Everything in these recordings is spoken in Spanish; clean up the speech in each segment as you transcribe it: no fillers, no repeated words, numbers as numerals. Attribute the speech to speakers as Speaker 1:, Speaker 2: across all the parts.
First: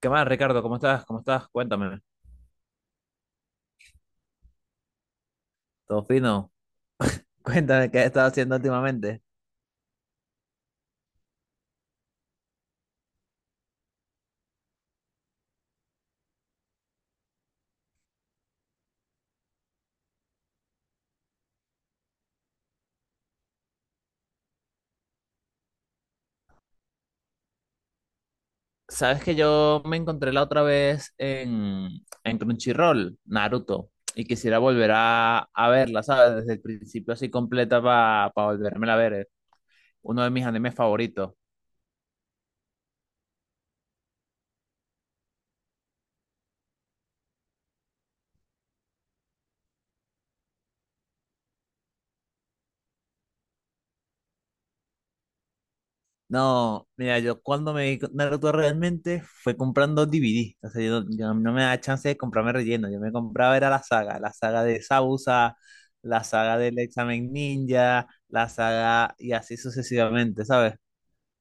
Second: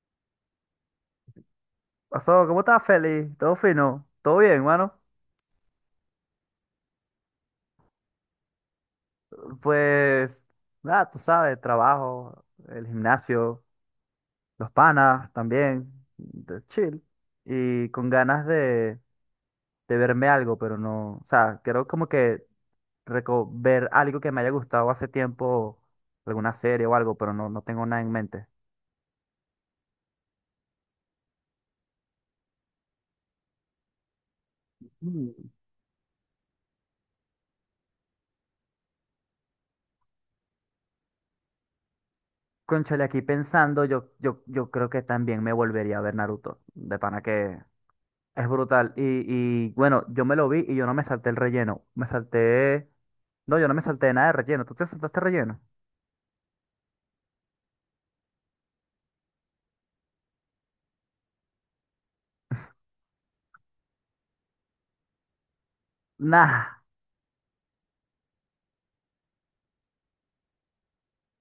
Speaker 1: ¿Qué más, Ricardo? ¿Cómo estás? ¿Cómo estás? Cuéntame.
Speaker 2: Pasó, ¿cómo estás, Feli? ¿Todo fino? ¿Todo bien, mano?
Speaker 1: ¿Todo fino? Cuéntame qué has estado haciendo últimamente.
Speaker 2: Pues, nada, tú sabes, trabajo, el gimnasio, los panas también, de chill. Y con ganas de verme algo, pero no, o sea, quiero como que ver algo que me haya gustado hace tiempo, alguna serie o algo, pero no tengo nada en mente.
Speaker 1: Sabes que yo me encontré la otra vez en Crunchyroll, Naruto, y quisiera volver a,
Speaker 2: Mm.
Speaker 1: a verla, ¿sabes? Desde el principio así completa para volverme a ver. Uno de mis animes favoritos.
Speaker 2: Cónchale, aquí pensando, yo creo que también me volvería a ver Naruto. De pana que es brutal. Y bueno, yo me lo vi y yo no me salté el relleno. Me salté. No, yo no me salté nada de relleno. ¿Tú te saltaste relleno?
Speaker 1: No, mira, yo cuando me vi con Naruto realmente fue comprando DVD. O sea, yo no me da chance de comprarme relleno. Yo me compraba era la saga de Sausa, la saga del
Speaker 2: Nah.
Speaker 1: examen ninja, la saga y así sucesivamente, ¿sabes?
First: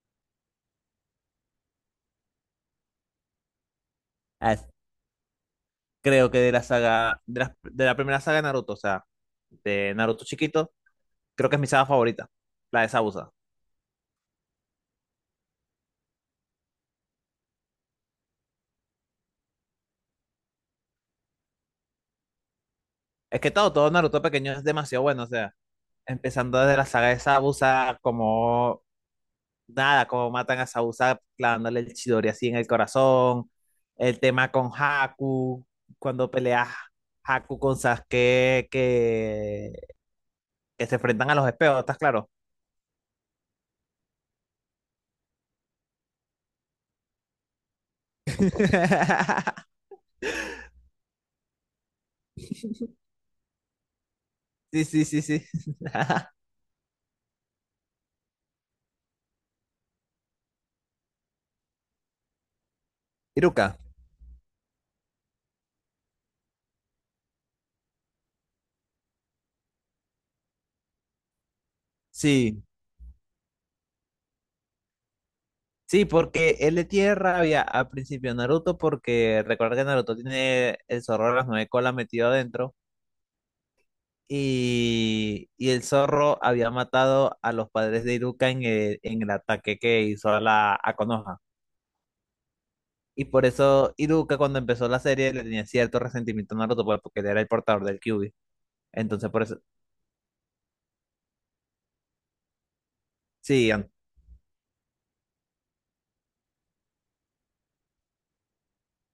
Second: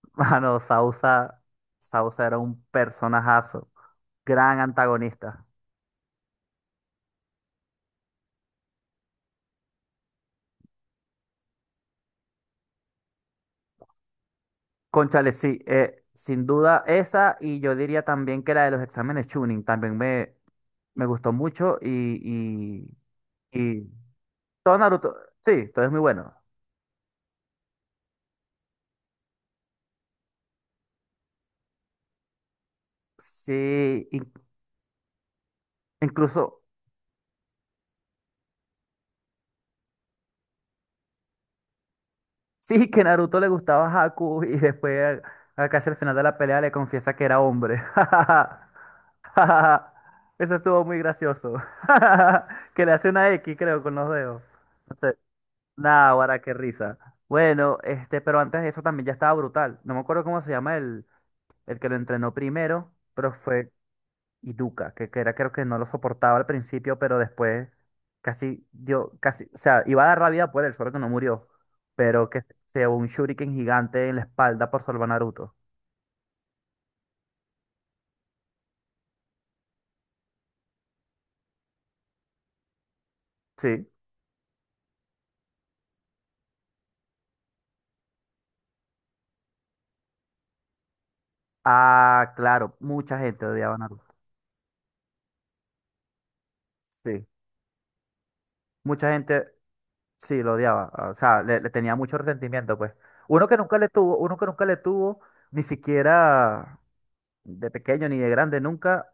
Speaker 2: Mano, Sausa. Sausa era un personajazo.
Speaker 1: Ah,
Speaker 2: Gran antagonista.
Speaker 1: Creo que de la saga, de la primera saga de Naruto, o sea, de Naruto chiquito, creo que es mi saga favorita, la de Sausa.
Speaker 2: Cónchale, sí. Sin duda esa. Y yo diría también que la de los exámenes Chunin. También me gustó mucho. Y,
Speaker 1: Es que
Speaker 2: y,
Speaker 1: todo,
Speaker 2: y
Speaker 1: todo Naruto pequeño es
Speaker 2: todo
Speaker 1: demasiado
Speaker 2: Naruto.
Speaker 1: bueno, o sea,
Speaker 2: Sí, todo es muy bueno.
Speaker 1: empezando desde la saga de Sausa, como nada, como matan a Sausa clavándole el Chidori así en el corazón,
Speaker 2: Sí.
Speaker 1: el tema con Haku, cuando
Speaker 2: Incluso.
Speaker 1: pelea Haku con Sasuke, que se enfrentan a los espejos, ¿estás claro?
Speaker 2: Sí, que Naruto le gustaba a Haku y después, a casi al final de la pelea, le confiesa que era hombre. Eso estuvo muy gracioso. Que le hace una X, creo, con los dedos.
Speaker 1: Sí,
Speaker 2: No
Speaker 1: sí,
Speaker 2: sé.
Speaker 1: sí, sí.
Speaker 2: Nah, guara, qué risa. Bueno, este, pero antes de eso también ya estaba brutal. No me acuerdo cómo se llama el que lo entrenó primero, pero
Speaker 1: Iruka.
Speaker 2: fue y Duca, que era creo que no lo soportaba al principio, pero después casi dio, casi, o sea, iba a dar la vida por él, solo que no murió, pero que
Speaker 1: Sí,
Speaker 2: se llevó un shuriken gigante en la espalda por salvar a Naruto.
Speaker 1: sí, porque él le tiene rabia al principio a Naruto, porque recuerda que Naruto tiene el zorro de las nueve colas metido adentro.
Speaker 2: Sí.
Speaker 1: Y el zorro había matado a los padres de Iruka en el ataque que hizo a la a Konoha.
Speaker 2: Ah, claro, mucha
Speaker 1: Y
Speaker 2: gente
Speaker 1: por
Speaker 2: odiaba a
Speaker 1: eso
Speaker 2: Naruto.
Speaker 1: Iruka cuando empezó la serie le tenía cierto resentimiento a Naruto pues, porque
Speaker 2: Sí.
Speaker 1: él era el portador del Kyuubi.
Speaker 2: Mucha
Speaker 1: Entonces por
Speaker 2: gente,
Speaker 1: eso…
Speaker 2: sí, lo odiaba, ah, o sea, le tenía mucho resentimiento, pues. Uno que
Speaker 1: Sí,
Speaker 2: nunca le
Speaker 1: an-
Speaker 2: tuvo, ni siquiera de pequeño ni de grande, nunca,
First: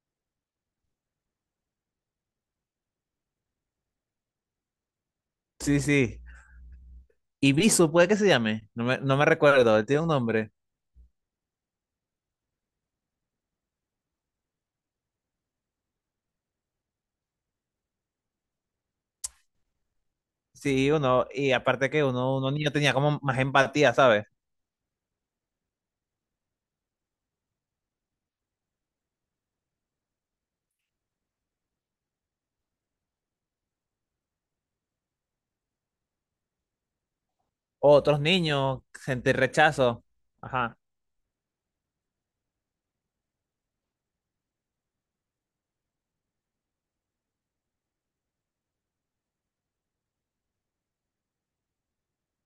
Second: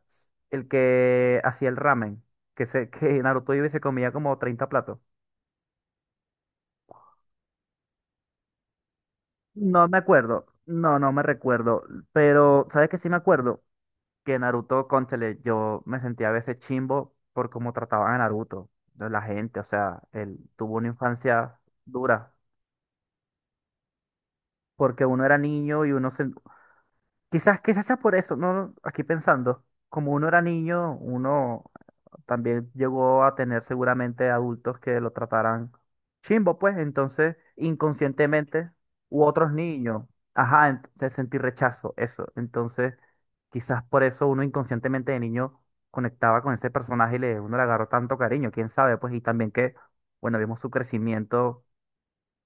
Speaker 2: el que hacía el ramen, que, se, que Naruto iba y se comía como 30 platos.
Speaker 1: sí, sí. Ibisu puede que se llame. No me recuerdo. Él
Speaker 2: No me
Speaker 1: tiene un
Speaker 2: acuerdo,
Speaker 1: nombre.
Speaker 2: no me recuerdo, pero ¿sabes qué sí me acuerdo? Que Naruto, cónchale, yo me sentía a veces chimbo por cómo trataban a Naruto, de la gente, o sea, él tuvo una
Speaker 1: Sí, uno. Y
Speaker 2: infancia
Speaker 1: aparte que
Speaker 2: dura,
Speaker 1: uno niño tenía como más empatía, ¿sabes?
Speaker 2: porque uno era niño y uno se... Quizás sea por eso, ¿no? Aquí pensando, como uno era niño, uno también llegó a tener seguramente adultos que lo trataran chimbo, pues entonces
Speaker 1: Otros
Speaker 2: inconscientemente,
Speaker 1: niños
Speaker 2: u
Speaker 1: sentir
Speaker 2: otros
Speaker 1: rechazo.
Speaker 2: niños, ajá,
Speaker 1: Ajá.
Speaker 2: entonces sentí rechazo, eso. Entonces, quizás por eso uno inconscientemente de niño conectaba con ese personaje y le, uno le agarró tanto cariño, quién sabe, pues, y también que, bueno, vimos su crecimiento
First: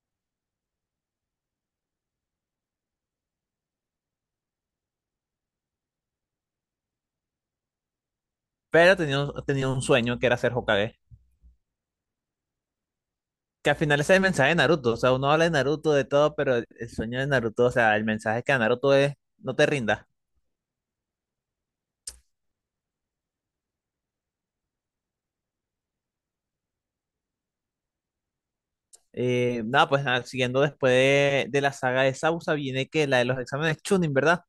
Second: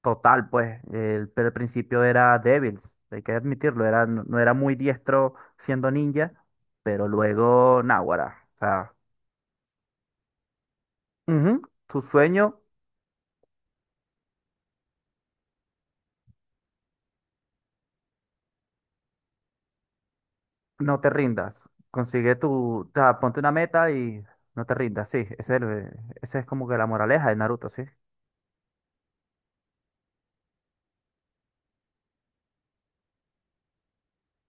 Speaker 2: total, pues, el, pero al principio era débil, hay que admitirlo, era, no era muy diestro siendo ninja, pero luego, náguara, o sea.
Speaker 1: Pero tenía un sueño que era ser Hokage.
Speaker 2: Ujú, tu sueño,
Speaker 1: Que al final ese es el mensaje de Naruto, o sea, uno habla de Naruto, de todo, pero el sueño de Naruto, o sea, el mensaje que da Naruto es, no te rindas.
Speaker 2: no te rindas. Consigue tu, o sea, ponte una meta y no te rindas, sí. Ese es como que la moraleja de Naruto, sí.
Speaker 1: Nada, pues nada, siguiendo después de la saga de Sausa, viene que la de los exámenes Chunin, ¿verdad?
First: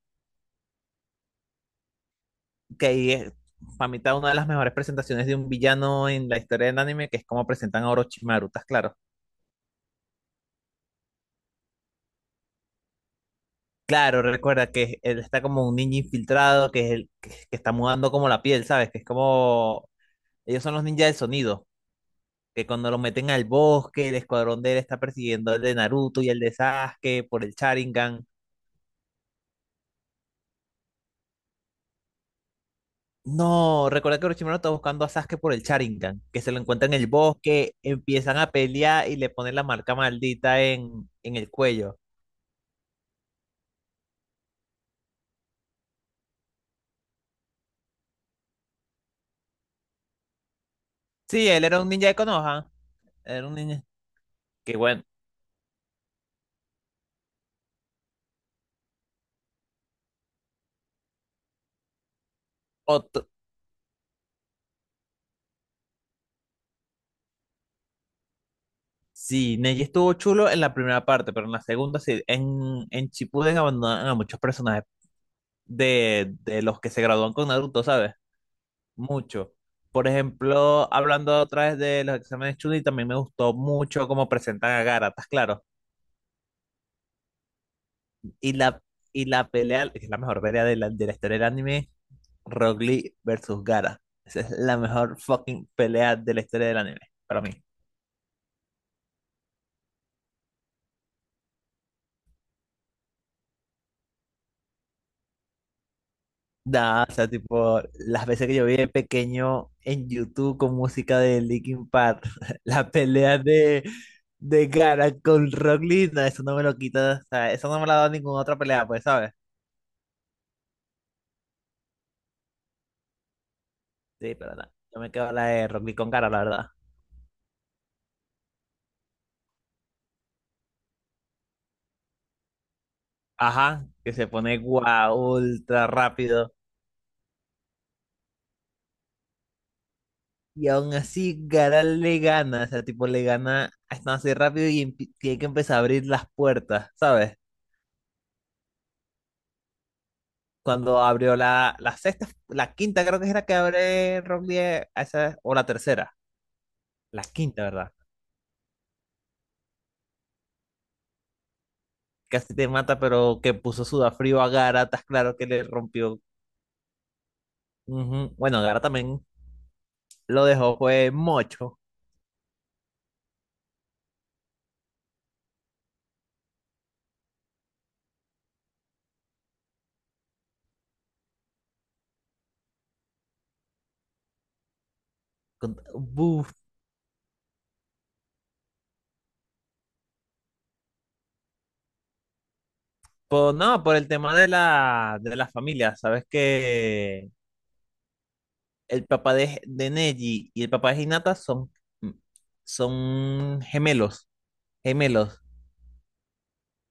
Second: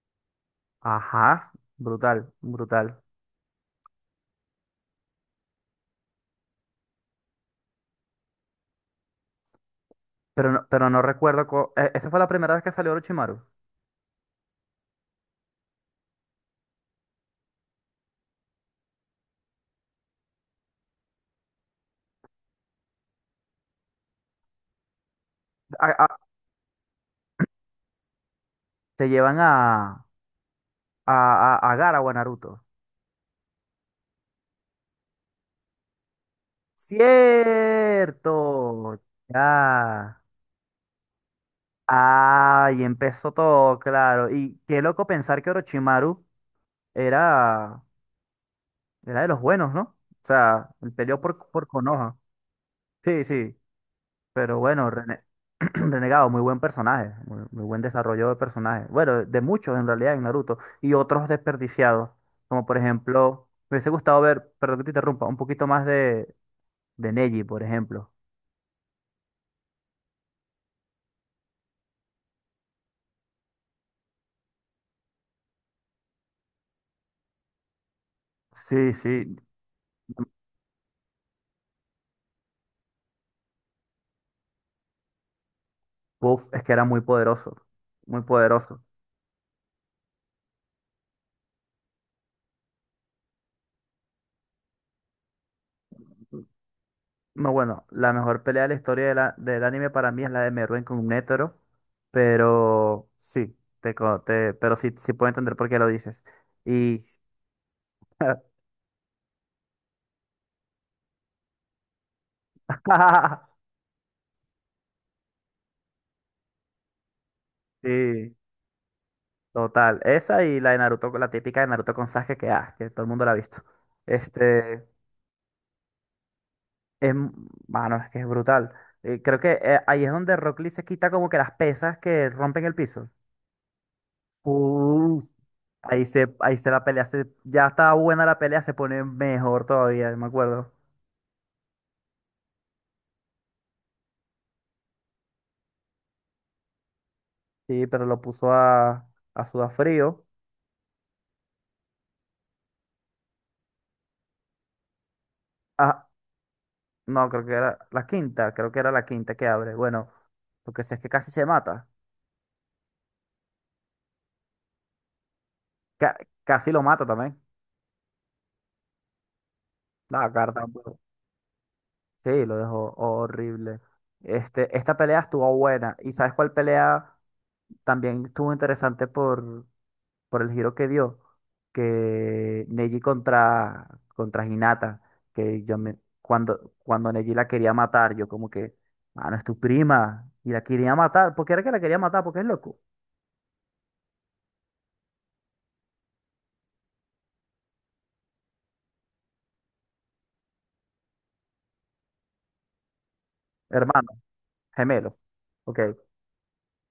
Speaker 2: Ajá, brutal,
Speaker 1: Que
Speaker 2: brutal.
Speaker 1: ahí es, para mí, está una de las mejores presentaciones de un villano en la historia del anime, que es como presentan a Orochimaru, ¿estás claro?
Speaker 2: Pero no recuerdo, esa fue la primera vez que salió Orochimaru.
Speaker 1: Claro, recuerda que él está como un ninja infiltrado, que es el que está mudando como la piel, ¿sabes? Que es como, ellos son los ninjas del sonido que cuando lo meten al bosque, el escuadrón de él está persiguiendo el de
Speaker 2: A- a-
Speaker 1: Naruto y el de Sasuke por el Sharingan.
Speaker 2: Te llevan a Gaara o a Naruto.
Speaker 1: No, recuerda que Orochimaru está buscando a Sasuke por el Sharingan, que se lo encuentra en el bosque, empiezan a
Speaker 2: Cierto,
Speaker 1: pelear y le ponen la marca
Speaker 2: ya.
Speaker 1: maldita en el cuello.
Speaker 2: Ah, y empezó todo, claro. Y qué loco pensar que Orochimaru era... Era de los buenos, ¿no? O sea, él peleó por,
Speaker 1: Sí, él
Speaker 2: por
Speaker 1: era un ninja de
Speaker 2: Konoha.
Speaker 1: Konoha,
Speaker 2: Sí,
Speaker 1: era un
Speaker 2: sí.
Speaker 1: ninja.
Speaker 2: Pero
Speaker 1: Que
Speaker 2: bueno,
Speaker 1: bueno,
Speaker 2: Renegado, muy buen personaje. Muy, muy buen desarrollo de personaje. Bueno, de muchos en realidad en Naruto. Y otros desperdiciados. Como por
Speaker 1: otro-
Speaker 2: ejemplo, me hubiese gustado ver, perdón que te interrumpa, un poquito más de Neji, por ejemplo.
Speaker 1: Sí, Neji estuvo chulo en la primera parte, pero en la segunda sí, en Shippuden abandonan a muchos personajes de los que se gradúan con Naruto, ¿sabes?
Speaker 2: Sí, sí.
Speaker 1: Mucho. Por ejemplo, hablando otra vez de los exámenes Chunin, también me gustó mucho cómo presentan a Gaara, ¿estás claro?
Speaker 2: Uf, es que era muy poderoso. Muy
Speaker 1: Y
Speaker 2: poderoso.
Speaker 1: la, y la pelea, que es la mejor pelea de de la historia del anime, Rock Lee versus Gara. Esa es la mejor fucking pelea de la historia del anime, para
Speaker 2: No,
Speaker 1: mí.
Speaker 2: bueno, la mejor pelea de la historia de del anime para mí es la de Meruem con Netero, pero sí, puedo entender por qué lo dices. Y
Speaker 1: Da, o sea, tipo, las veces que yo vi de pequeño en YouTube con música de Linkin Park, la pelea de Gara con Rock Lee, no, eso no me lo quita, o sea, eso no me la ha dado
Speaker 2: sí,
Speaker 1: ninguna otra pelea, pues, ¿sabes?
Speaker 2: total, esa y la de Naruto, la típica de Naruto con Sasuke que, ah, que todo el mundo la ha visto.
Speaker 1: Sí, pero no,
Speaker 2: Este,
Speaker 1: yo me quedo la de Rock Lee con cara, la verdad.
Speaker 2: es, m- mano, es que es brutal. Creo que ahí es donde Rock Lee se quita como que las pesas que rompen el piso.
Speaker 1: Ajá. Que se pone guau,
Speaker 2: Uf.
Speaker 1: ultra
Speaker 2: Ahí se,
Speaker 1: rápido.
Speaker 2: ahí se la pelea, ya estaba buena la pelea, se pone mejor todavía, me
Speaker 1: Y
Speaker 2: acuerdo.
Speaker 1: aún así, Garal le gana. O sea, tipo, le gana a así rápido y tiene que empezar a abrir las puertas, ¿sabes?
Speaker 2: Sí, pero lo puso a Sudafrío.
Speaker 1: Cuando abrió la sexta, la quinta creo que es la que abre Rock Lee, a esa, o la
Speaker 2: Ah,
Speaker 1: tercera. La
Speaker 2: no,
Speaker 1: quinta, ¿verdad?
Speaker 2: creo que era la quinta que abre. Bueno, lo que sé es que casi se mata.
Speaker 1: Casi te mata, pero que puso sudafrío a Gara, estás claro que le
Speaker 2: Ca-
Speaker 1: rompió.
Speaker 2: Casi lo mata también.
Speaker 1: Ujú. Bueno, Gara también
Speaker 2: La
Speaker 1: lo
Speaker 2: carta.
Speaker 1: dejó,
Speaker 2: Bueno,
Speaker 1: fue mocho.
Speaker 2: sí, lo dejó horrible. Este, esta pelea estuvo buena. ¿Y sabes cuál pelea también estuvo interesante por el giro que dio, que Neji contra Hinata, que yo
Speaker 1: Con-
Speaker 2: me,
Speaker 1: Buf,
Speaker 2: cuando Neji la quería matar, yo como que, mano, es tu prima, y la quería matar, porque era que la quería matar, porque es loco,
Speaker 1: Pues no, por el tema de de la familia, sabes que el papá de Neji y el papá de Hinata son, son
Speaker 2: hermano,
Speaker 1: gemelos,
Speaker 2: gemelo,
Speaker 1: gemelos.
Speaker 2: ok,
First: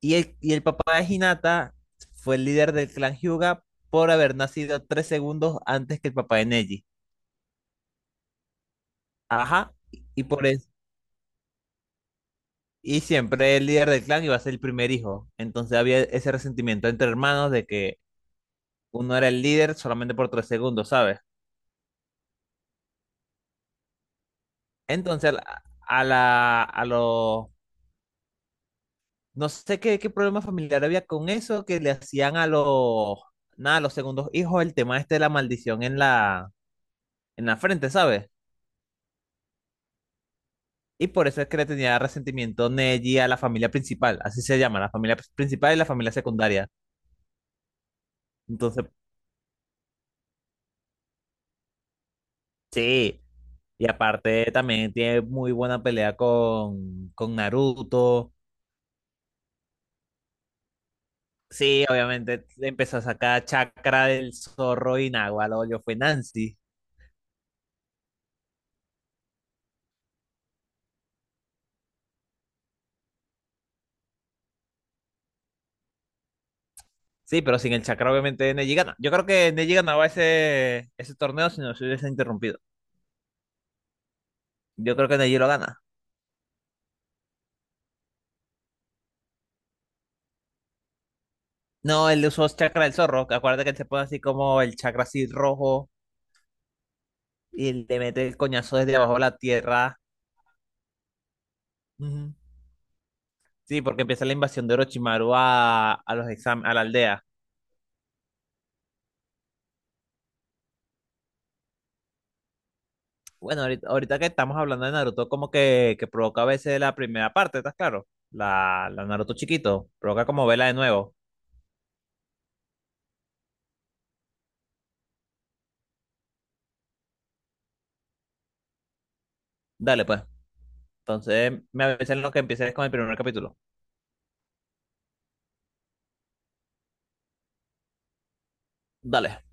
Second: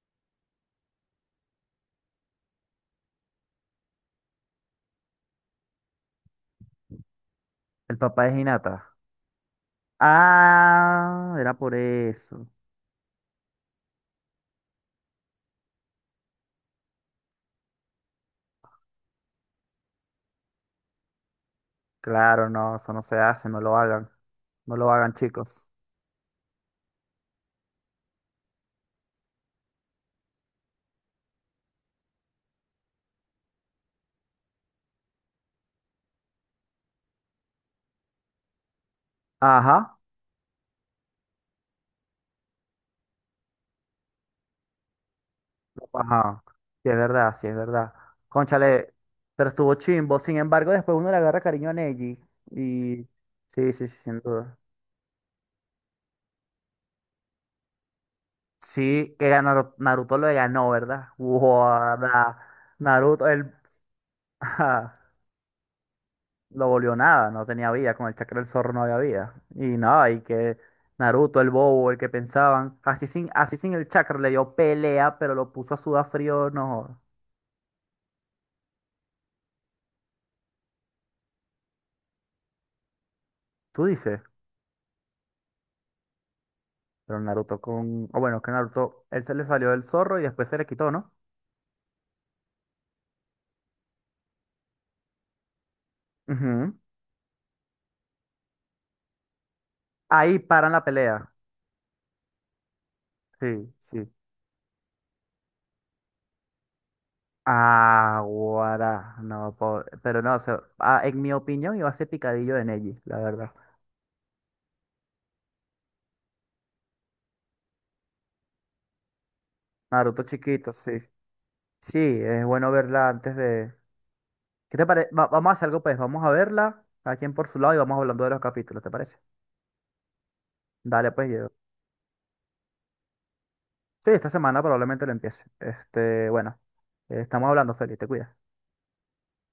Speaker 1: Y y el papá de Hinata fue el líder del clan Hyuga por haber nacido tres segundos antes que el papá de Neji.
Speaker 2: el papá de Hinata.
Speaker 1: Ajá, y por eso,
Speaker 2: Ah, era por eso.
Speaker 1: y siempre el líder del clan iba a ser el primer hijo. Entonces había ese resentimiento entre hermanos de que uno era el líder solamente por tres segundos, ¿sabes?
Speaker 2: Claro, no, eso no se hace, no lo hagan, no lo hagan,
Speaker 1: Entonces, a la,
Speaker 2: chicos.
Speaker 1: a la- a los, no sé qué, qué problema familiar había con eso, que le hacían a los, nada, a los segundos hijos el tema este de la maldición en en la frente, ¿sabes?
Speaker 2: Ajá.
Speaker 1: Y por eso es que le tenía resentimiento Neji a la familia principal, así se llama, la familia principal y la familia
Speaker 2: Ajá,
Speaker 1: secundaria.
Speaker 2: sí es verdad, sí es verdad.
Speaker 1: Entonces,
Speaker 2: Cónchale, pero estuvo chimbo. Sin embargo, después uno le agarra cariño a Neji. Y
Speaker 1: sí,
Speaker 2: sí, sí, sí,
Speaker 1: y
Speaker 2: sin
Speaker 1: aparte
Speaker 2: duda.
Speaker 1: también tiene muy buena pelea con Naruto.
Speaker 2: Sí, que Naruto, lo ganó, ¿verdad?
Speaker 1: Sí,
Speaker 2: Guarda,
Speaker 1: obviamente le empezó a
Speaker 2: Naruto,
Speaker 1: sacar
Speaker 2: él
Speaker 1: chakra del
Speaker 2: ajá,
Speaker 1: zorro y Nahual, yo fue Nancy.
Speaker 2: lo volvió nada, no tenía vida, con el chakra del zorro no había vida. Y nada, y que Naruto, el bobo, el que pensaban, así sin el chakra le dio pelea, pero lo puso a sudar frío, no.
Speaker 1: Sí, pero sin el chakra, obviamente, Neji gana. Yo creo que Neji ganaba ese torneo si no se hubiese interrumpido.
Speaker 2: ¿Tú dices?
Speaker 1: Yo creo que Neji lo gana.
Speaker 2: Pero Naruto con... O bueno, que Naruto, él se le salió del zorro y después se le quitó, ¿no?
Speaker 1: No, él usó chakra del zorro. Que Acuérdate que él se pone así como el chakra así rojo
Speaker 2: Ujú.
Speaker 1: y le mete el coñazo desde abajo de la tierra.
Speaker 2: Ahí paran la pelea.
Speaker 1: Ujú.
Speaker 2: Sí,
Speaker 1: Sí, porque
Speaker 2: sí.
Speaker 1: empieza la invasión de Orochimaru a la aldea.
Speaker 2: Ah, guará. No, pero no, o sea, ah, en mi opinión iba a ser picadillo de Neji, la verdad.
Speaker 1: Bueno, ahorita que estamos hablando de Naruto, como que provoca a veces la primera parte, ¿estás claro? La Naruto chiquito.
Speaker 2: Naruto
Speaker 1: Provoca como vela
Speaker 2: chiquito,
Speaker 1: de
Speaker 2: sí.
Speaker 1: nuevo.
Speaker 2: Sí, es bueno verla antes de... ¿Qué te parece? Vamos a hacer algo, pues. Vamos a verla, cada quien por su lado, y vamos hablando de los capítulos, ¿te parece?
Speaker 1: Dale, pues.
Speaker 2: Dale, pues, yo.
Speaker 1: Entonces, me avisan lo que empieces con el primer capítulo.
Speaker 2: Sí, esta semana probablemente lo empiece. Este, bueno, estamos hablando, Feli, te cuidas.
Speaker 1: Dale.